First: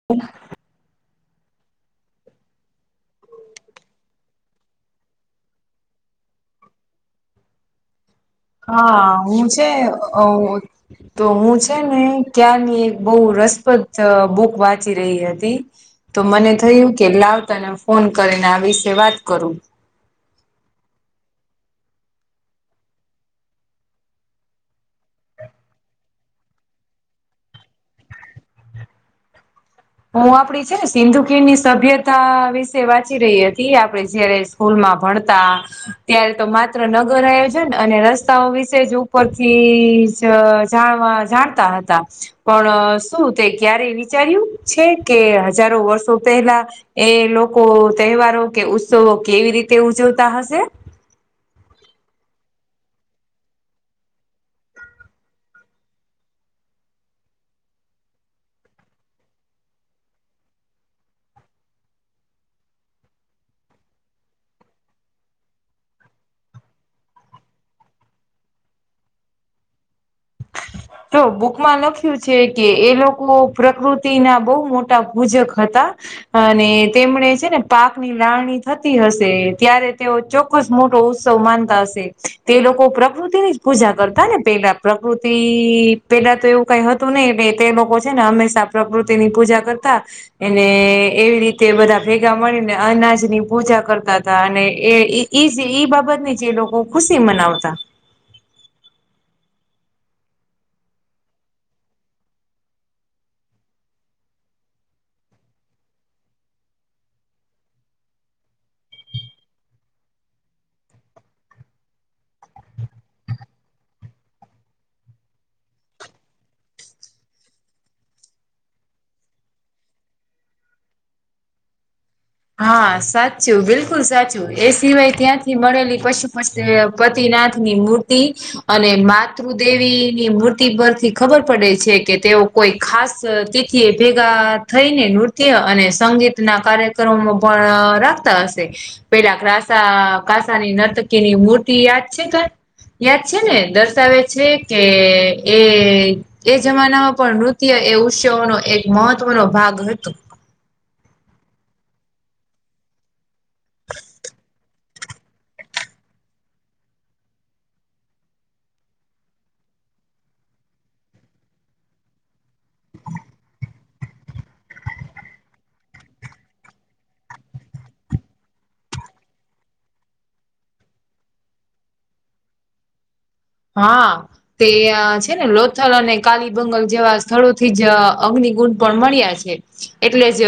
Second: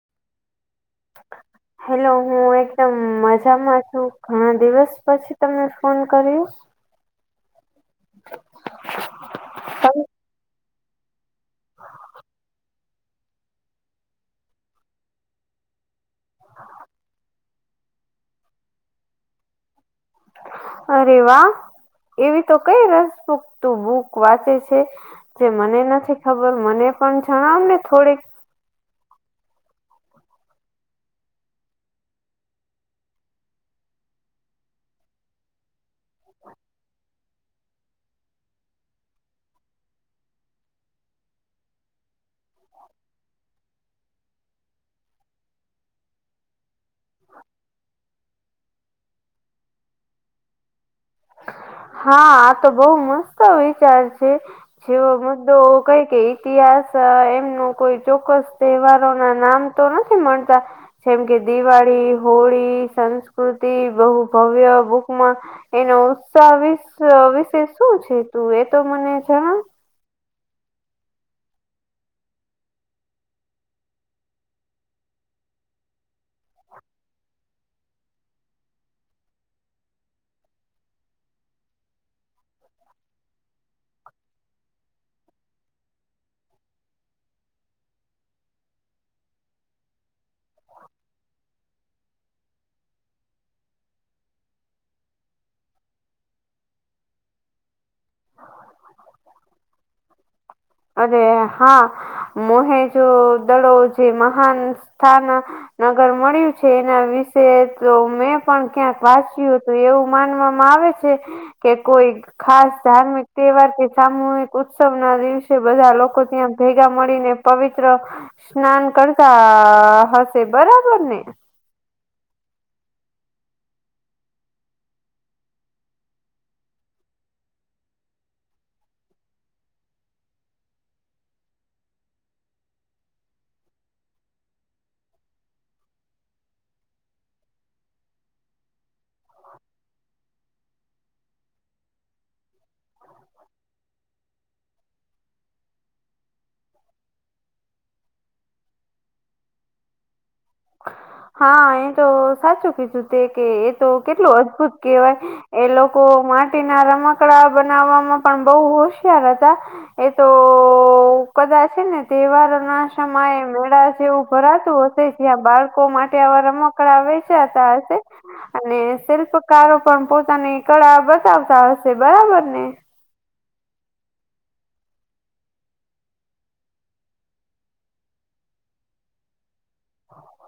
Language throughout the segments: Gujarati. [inaudible] [inaudible] હેલો હું એકદમ મજામાં છું ઘણાં દિવસ પછી તમે ફોન કર્યું. હાં હું છે અ ઓ. તો હું છે ને ક્યાંરની એક બહુ રસપ્રદ ચ બુક વાંચી રહી હતી. તો મને થયું કે લાવ તને ફોન કરીને આ વિશે વાત કરું. અરે વાહ એવી તો કઈ રસપ્રદ બૂક વાંચે છે. જે મને નથી ખબર મને પણ જણાવ ને થોડીક. હું આપડી છે ને સિંધુ ખીર ની સભ્યતા વિશે વાંચી રહી હતી આપડે જ્યારે સ્કૂલમાં ભણતાં ત્યારે તો માત્ર નગર આયોજન અને રસ્તાઓ વિશે જ ઉપરથી જ જાણવા જાણતા હતા પણ શું તે ક્યારેય વિચાર્યું. છે કે હજારો વર્ષો પહેલાં એ લોકો તહેવારો કે ઉત્સવો કેવી રીતે ઉજવતાં હશે. હા આ તો બહું મસ્ત વિચાર છે. જેવો મુદ્દો કઈ કે ઇતિહાસ એમનું કોઈ ચોક્કસ તહેવારો નામ તો નથી મણતા. જેમ કે દિવાળી, હોળી, સંસ્કૃતિ બહુ ભવ્ય બુકમાં એનો ઉત્સાહ વિશ વિશે શું છે તું એ તો મને જણાવ. તો બુકમાં લખ્યું છે કે એ લોકો પ્રકૃતિનાં બહુ મોટાં ભૂજક હતાં. અને તેમણે છે ને પાકની લાવણી થતી હશે ત્યારે તેઓ ચોક ખુબ જ મોટો ઉત્સવ માનતાં હશે તે લોકો પ્રકૃતિની જ પૂજા કરતાં ને પેલાં પ્રકૃતિ તી પેલા તો એવું કઈ હતું ને તે લોકો છે ને હંમેશાં પ્રકૃતિની પૂજા કરતાં. એને એવી રીતે બધા ભેગા મળીને અનાજની પૂજા કરતા હતા અને એ ઇ ઈ જે ઈ બાબતની જે લોકો ખુશી મનાવતા. અરે હા મોહેજો દળો જે મહાન સ્થાન નગર મળ્યું છે એના વિશે તો મેં પણ ક્યાંક વાંચ્યું તો એવું માનવામાં આવે છે કે કોઈ ખાસ ધાર્મિક તહેવાાર કે સામૂહિક ઉત્સ ઉત્સવના દિવસે બધા લોકો ત્યાં ભેગા મળીને પવિત્ર સ્નાન કરતા હશે બરાબર ને. હા સાચું બિલકુલ સાચું એ સિવાય ત્યાંથી મળેલી પશુ પસી ત પતિનાથની મૂર્તિ. અને માતૃદેવીની મૂર્તિ પરથી ખબર પડે છે કે તેઓ કોઈ ખાસ તિથિ એ ભેગા થઈને નૃત્ય અને સંગીતના કાર્ય કર્મો પણ રાખતા હશે. પેલા ગ્રાસા કાસાની નર્તકીની મૂર્તિ યાદ છે કા યાદ છે ને દર્શાવે છે કે એ એ જમાનામાં પણ નૃત્ય એ ઉત્સવનો એક મહત્વનો ભાગ હતુ. હા એ તો સાચું કીધું તે કે એ તો કેટલું અદભુત કહેવાય. એ લોકો માટીના રમકડા બનાવવામાં પણ બહુ હોશિયાર હતા. એ તો કદાચ હેને તહેવારના સમયે મેળા જેવું ભરાતું હત જ્યાં બાળકો માટે આવા રમકડા વેચાતા હશે. અને શિલ્પકારો પણ પોતાની કળા બતાવતા હશે બરાબર ને? હા. તે છે ને લોથલ અને કાલીબંગલ જેવા સ્થળોથી જ અગ્નિકુંડ પણ મળ્યા છે. એટલે જ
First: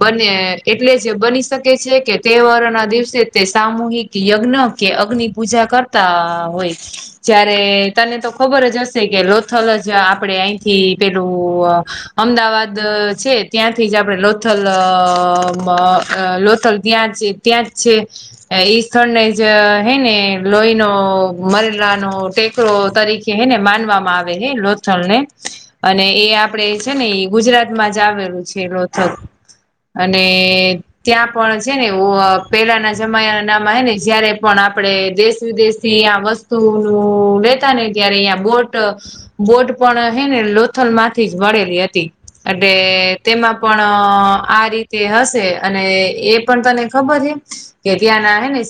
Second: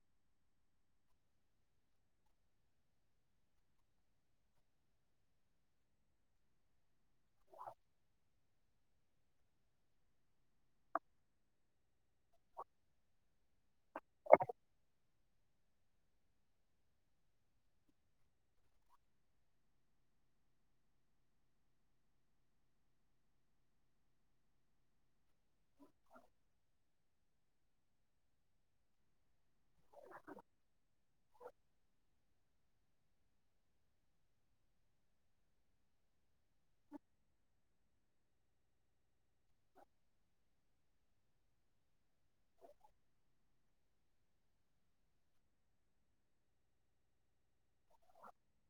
બને એટલે જ બની શકે છે કે તહેવારોના દિવસે તે સામૂહિક યજ્ઞ કે અગ્નિ પૂજા કરતા હોય. જયારે તને તો ખબર જ હશે કે લોથલ જ આપણેે અહીંથી પેલું અમદાવાદ છે ત્યાંથી જ આપણે લોથલ લોથલ ત્યાં જ છે. ત્યાં જ છે એ સ્થળને જ હે ને લોહીનો મરેલાનો ટેકરો તરીકે હેને માનવામાં આવે હે લોથલને. અને એ આપડે છે ને એ ગુજરાતમાં જ આવેલું છે લોથલ. અને ત્યાં પણ છે ને ઓવ પેલાના જમાના નામાં હેને જયારે પણ આપડે દેશ વિદેશથી અહીંયા વસ સ્તુ લેતા ને ત્યારે ઇયા બોટ બોટ પણ હેને લોથલમાંથી જ મળેલી હતી. એટલે તેમાં પણ આ રીતે હશે અને એ પણ તને ખબર હે? કે ત્યાંના હે ને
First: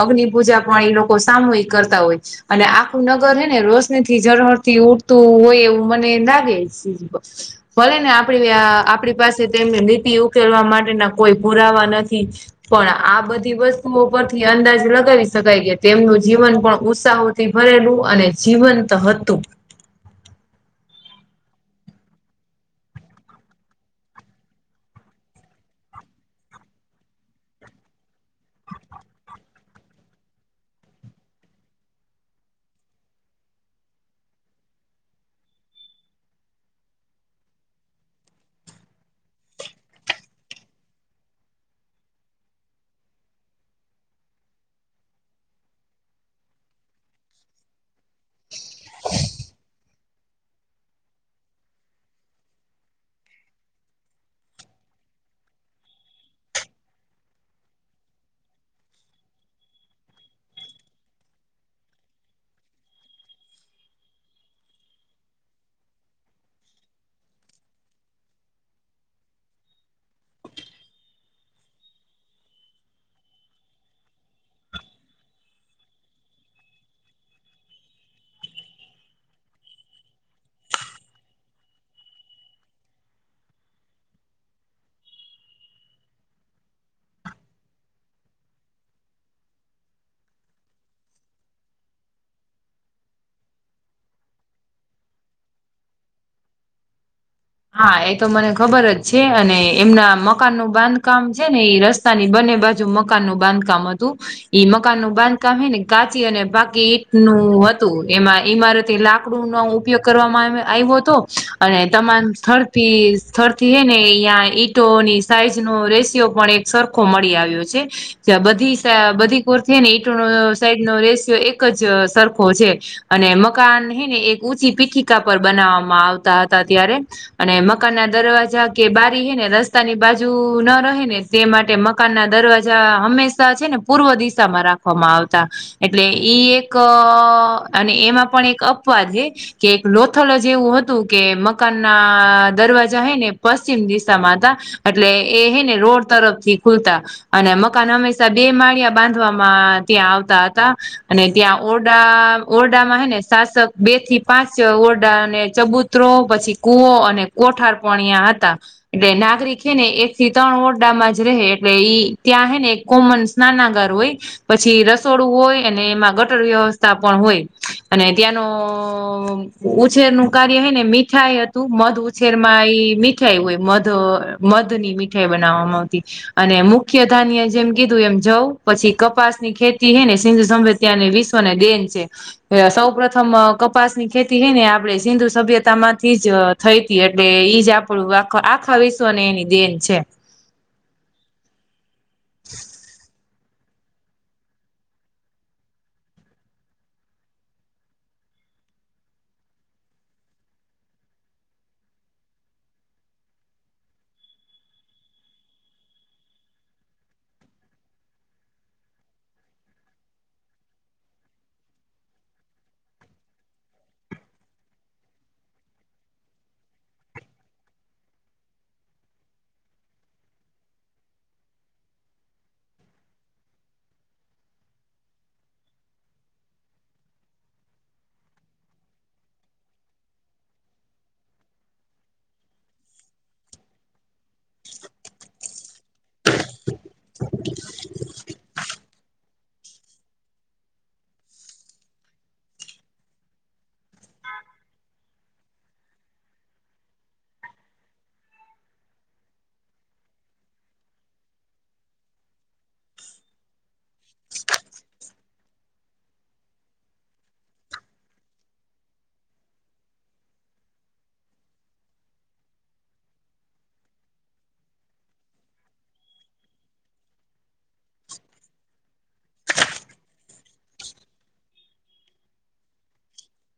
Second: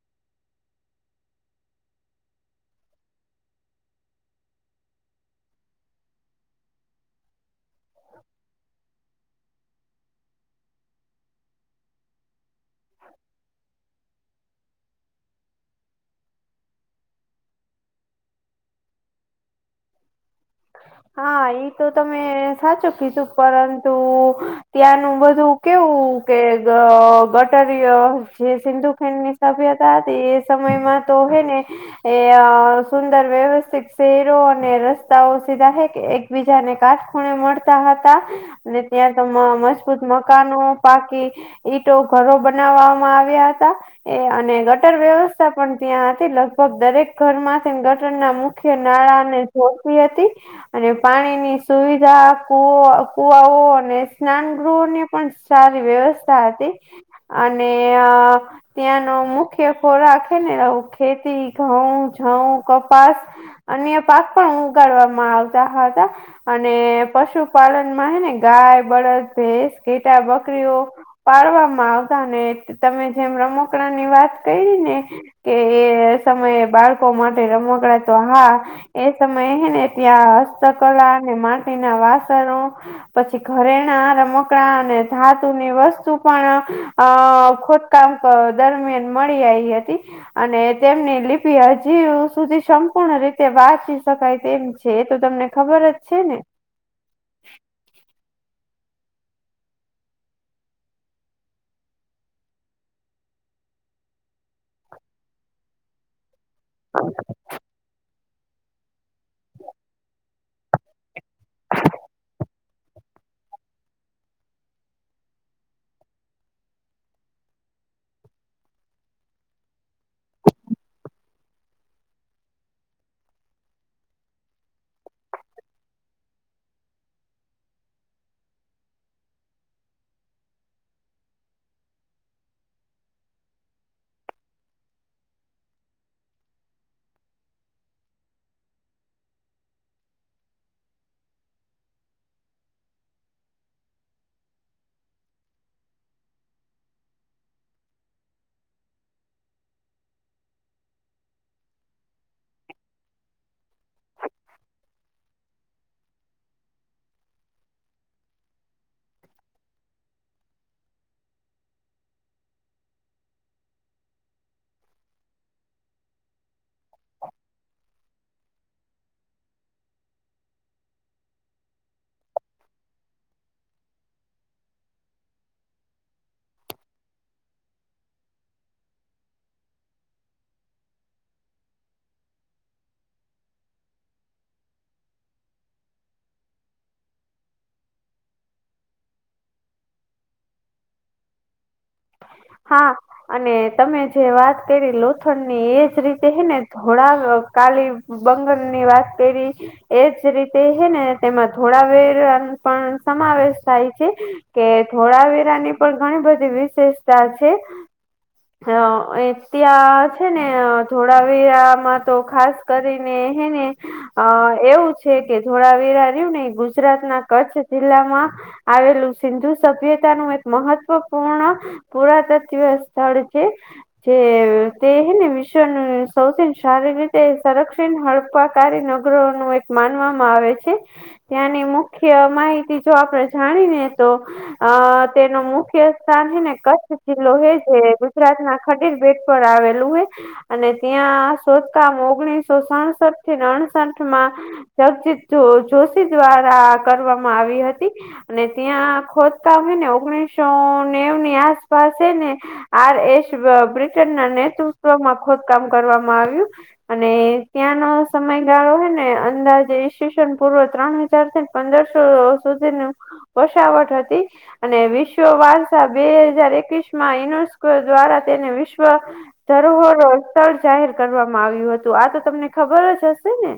અગ્નિ પૂજા પણ એ લોકો સામૂહિક કરતા હોય છે. અને આખું નગર હેને રોશનીથી ઝરહળરથી ઉડતું હોય એવું મને લાગે છે. ભલે ને આપડી આપણી પાસે તેમની નીતિ ઉકેલવા માટેના કોઈ પુરાવા નથી. પણ આ બધી વસ્તુઓ પરથી અંદાજ લગાવી શકાય કે તેમનું જીવન પણ ઉત્સાહોથી ભરેલું અને જીવંત હતું. હા ઈતો તમે સાચું કીધું પરંતુ ત્યાંનું બધું કેવું કે ગ ગટરીય જે સિંધુ ખીણની તભિયતા હતા તે એ સમયમાં તો હેને એ સુંદર વ્યવસ્થિત શહેરો અને રસ્તાઓ. સીધા હે કે એકબીજાને કાટ ખૂણે મળતા હતા. અને ત્યાં તો મજબૂત મકાનો પાકી. ઈટો ઘરો બનાવવામાં આવ્યા હતા. એ અને ગટર વ્યવસ્થા પણ ત્યાં હતી લગભગ દરેક ઘરમાંથીને ગટરના મુ મુખ્ય નાણાને જોબવી હતી. અને પાણીની સુવિધા, કુવા કુવાઓ અને સ્નાનગૃહોની પણ સારી વ્યવસ્થા હતી અને ત્યાંનો મુખ્ય ખોરાક હેને આવું ખેતી, ઘઉં, જઉં, કપાસ. અને પાક પણ ઉગાડવામાં આવતા હતા. અને પશુપાલનમાં હેને ગાય, બળદ, ભેંસ, ઘેટા, બકરીઓ. પાડવામાં આવતા ને તમે જેમ રમકડાની વાત કયરીને કે એ સમયે બાળકો માટે રમકડા તો હા એ સમય હેને ત્યાં હસ્તકલા અને માટીના વાસણો. પછી ઘરેણા, રમકડા અને ધાતુની વસ્તુ પણ અ ખોટકામ દરમિયાન મળી આઈ હતી. અને તેમની લિપિ હજી સુધી સંપૂર્ણ રીતે વાંચી શકાય તેમ છે. છે એતો તમને ખબર જ છે ને? હા એ તો મને ખબર જ છે અને એમના મકાનનું બાંધકામ છે ને એ રસ તાની બંને બાજુ મકાન નું બાંધકામ હતું ઈ મકાન નું બાંધકામ હેને કાચી અને ગેટ નું હતું એમાં ઈમારતે લાકડું નો ઉપયોગ કરવામાં આવ્યો હતો અને તમામ થરતી જ થરતી હે ને અં ઈટોની સાઈઝ નો રેશિયો પણ એક સર ખો મળી આવ્યો છે. જે બધી સ બધી કોરથી ને ઈટનો સાઈડ નો રેશિયો એક જ સરખો છે. અને મકાન હેને એક ઊંચી પીખિકા પર બનાવવામાં આવતા હતા ત્યારે અને મકાન ના દરવાજા કે બારી હેને રસ્તાની બાજુ ન રહે ને તે માટે મ મકાન ના દરવાજા હંમેશા છે ને પૂર્વ દિશામાં રાખવામાં આવતા એટલે ઈ એક અને એમાં પણ એક અપવાદ છે. કે એક લોથલ જ એવું હતું કે મકાનના અ દરવાજા હૈ ને પશ્ચિમ દિશામાં હતા એટલે એ હેને રોડ તરફ થી ખુલતા અને મકાન હંમેશા બે માળિયા બાંધવામાં ત્યાં આવતા હતા અને ત્યાં ઓરડા ઓરડામાં હેને શાસક બે થી પાંચ ઓરડા અને ચબુતરો પછી કુવો અને કોઠાર પણ અયાં હતા એટલે નાગરિક હેને એક થી ત્રણ ઓરડામાં જ રહે એટલે ઈ ત્યાં હે ને કોમન નાનાગર હોઈ. પછી રસોડું હોય અને એમાં ગટર વ્યવસ્થા પણ હોય અને ત્યાંનો ઉછેર નું કાર્ય હેને મીઠાઈ તું મંધ ઉછેરમાં એ મીઠાઈ હોય મંધ મંધ ની મીઠાઈ બનાવવામાં આવતી અને મુખ્ય ધાન્ય જેમ કીધું એમ જઉ પછી કપાસ ની ખેતી હેને સિંધુ સંભ ત્યાંની વિશ્વને દેન છે. અ સૌ પ્રથમ અ કપાસ ની ખેતી હે ને આપડે સિંધુ સભ્યતામાંથી જ જ થઈ તી એટલે ઈજ આપણું આ આખા વિશ્વને એની દેન છે. હા. અને તમે જે વાત કરી લોથડની એજ રીતે હેને ધોળા કાલી બંગલ ની વાત કરી એજ રીતે હેને તેમાં થોડા વેર પણ સમાવેશ થાય છે. કે થોળાવીરાની પણ ઘણી બધી વિશેષતા છે. અ એ ત્યાં છે ને ધોળાવીરા માં તો ખાસ કરીને હેને અ એવું છે કે ધોળાવેરા રહ્યું ને ગુજરાત ના કચ્છ જિલ્લામાં આવેલું સિંધુ સભ્યતા નું એક મહત્વપૂર્ણ પુરા તત્વ સ્થળ છે. જે તે હેને વિશ્વનું સૌથી સારી રીતે સંરક્ષણ હળપા કાયૅ નગરો નું એક માનવામાં આવે છે. ત્યાંની મુખ્ય માહિતી જો આપણે જાણીને તો અ તેનું મુખ્ય સ્થાન હે ને કચ્છ જિલ્લો હે જે ગુજરાતના ખડીર બેેટ પર આવેલું હે. અને ત્યાં શોધકામ ઓગણીસો સાસઠથી ને અડસઠ માં જગજીત જો જોશી દ્વારા કરવામાં આવી હતી. અને ત્યાં ખોદકામ હે ને ઓગણીસો નેવું ની આસપાસ હે ને આર એસ અ બ્રિટન ના નેતૃત્વમાં ખોદ કામ કરવામાં આવ્યું. અને ત્યાંનો સમયગાળો હોય ને અંદાજે ઇસ્યુશન પૂર્વ ત્રણ હ ચાર સો ને પંદરસો સુધી નું બશાવટ હતી અને વિશ્વ વારસા બે હજાર એકવીસ માયન્સ દ્વારા તેને વિશ્વ ધરોહરો સ્થળ જાહેર કરવામાં આવ્યું હતું આ તો તમને ખબર જ હશે ને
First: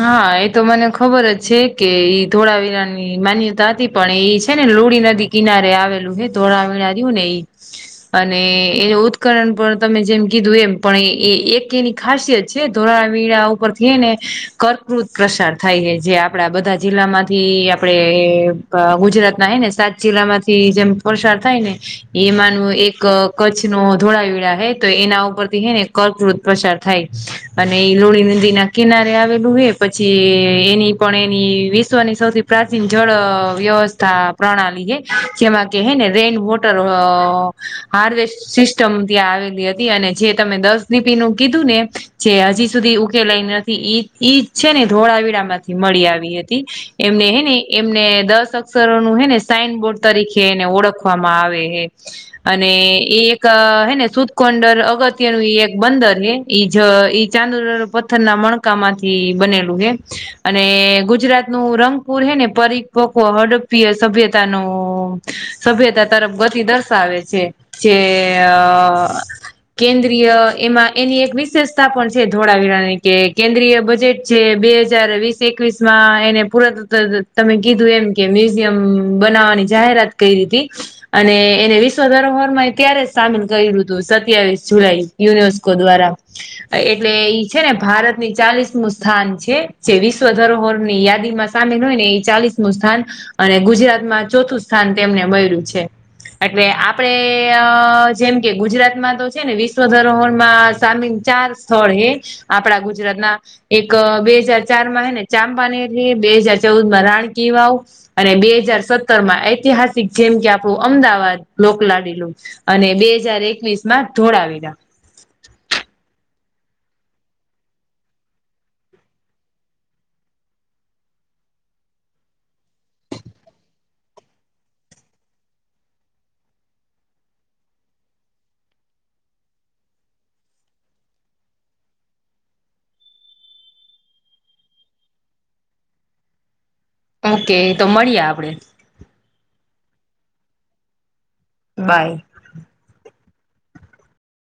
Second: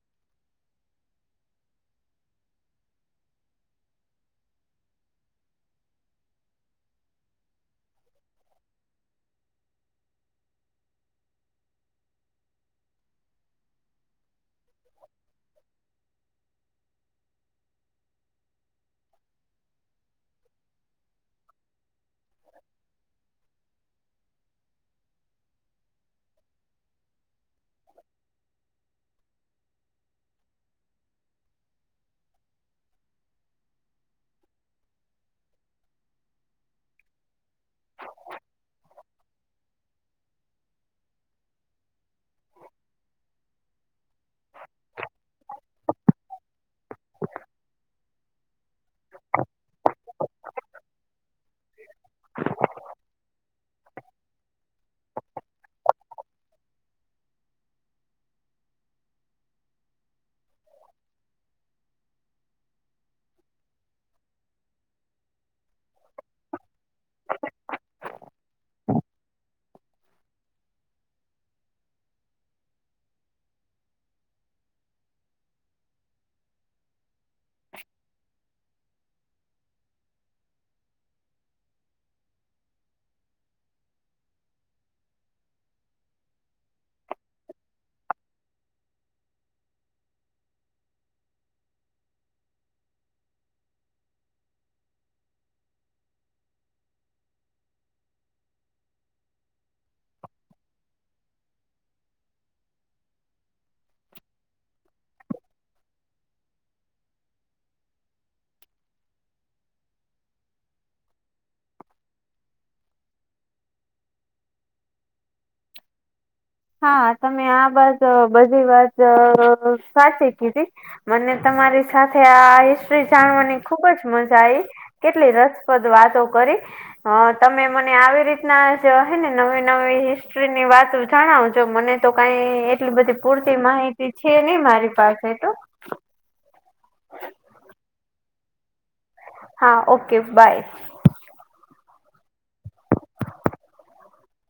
હા એ તો મને ખબર જ છે કે ઈ ધોળાવીરાની માન્યતા અતી પણ એ છે ને લુડી નદી કિનારે આવેલું હે ધોળાવીરાણ્યું ને ઈ અને એનું ઊત્કરણ પણ તમે જેમ કીધું એમ પણ એ એકે ની ખાસિયત છે ધોરાવીણા ઉપરથી હે ને કર્કૃવૃત પ્રસાર થાય હે જે આપડા બધા જિલ્લામાંથી આપડે એ પ ગુજરાત ના હે ને સાત જિલ્લામાંથી જેમ પસાર થાય ને એ માનું એક કચ્છ નો ધોળાવીડા હે તો એના ઉપરથી હે ને કર્કવૃત પ્રસાર થાય અને એ લોણી નદીના કિનારે આવેલું હે પછી એની પણ એની વિશ્વની સૌથી પ્રાચીન જળ વ્યવસ્થા પ્રણાલી હે જેમાં કે હે ને રેન વોટર અ હાર્વેસ્ટ સિસ્ટમ ત્યાં આવેલી હતી અને જે તમે દસદીપીનું કીધું ને જે હજી સુધી ઉ કેલાઈ નથી ઈ ઈ છે ને ધોળાવીડા માંથી મળી આવી હતી. એમને હે ને એમને દસ અક્ષરો નું હેને સાઈન બોર્ડ તરીકે એને ઓળખવામાં આવે હે અને એ એક હેને સુદકોંડર અગત્ય નું એક બંદર હે ઈ જ ઈ ચાંદુ પથ્થર ના મણકા માંથી બનેલું હે અને ગુજરાત નું રંગપુર હે ને પરિપક્વ હડપીય સભ્યતાનું સભ્યતા તરફ ગતિ દર્શાવે છે જે અ કેન્દ્રીય એમાં એની એક વિશેષતા પણ છે ધોળાવીરાની કે કેન્દ્રીય બ જેટ છે બે હજાર વીસ એકવીસમાં એને પુરાત તમે કીધું એમ કે મ્યુઝિયમ બનાવાની જાહેરાત કયરી તી અને એને વિશ્વ ધરોહરમાંય ત્યારે જ સામેલ કયરું તું સત્યાવીસ જુલાઈ યુનેસ્કો દ્વારા એટલે ઇ છે ને ભારતની ચાલીસ મુ સ્થાન છે જે વિશ્વ ધરોહર ની યાદીમાં સામેલ હોય ને ઇ ચાલીસમું સ્થાન અને ગુજરાતમાં ચોથું સ્થાન તેમને મયરું છે. એટલે આપડે અ જેમ કે ગુજરાતમાં તો છે ને વિશ્વ ધરોહરમાં સામિલ ચાર સ્થળ હે આપડા ગુજરાતના એક બે હજાર ચાર માં હે ને ચામપાનેરની બે હાજર ચૌદ માં રાણકીવાવ અને બે હજાર સત્તર માં ઐતિહાસિક જેમ કે આપણું અમદાવાદ લોકલાડીલું અને બે હજાર એકવીસમાં ધોળાવીરા હા તમે આ બાત બધી વાત અ સાચી કીધી મને તમારી સાથે આ હિસ્ટ્રી જાણવાની ખુબ જ મજા આઈ કેટલી રસપ્રદ વાતો કરી હ તમે મને આવી રીતના જ હે ને નવી નવી હિસ્ટ્રી ની વાતો જ જણાવજો મને તો કાઈ એટલી બધી પૂરતી માહિતી છે ની મારી પાસે તો ઓકે તો મળીએ આપડે હા ઓકે બાય બાય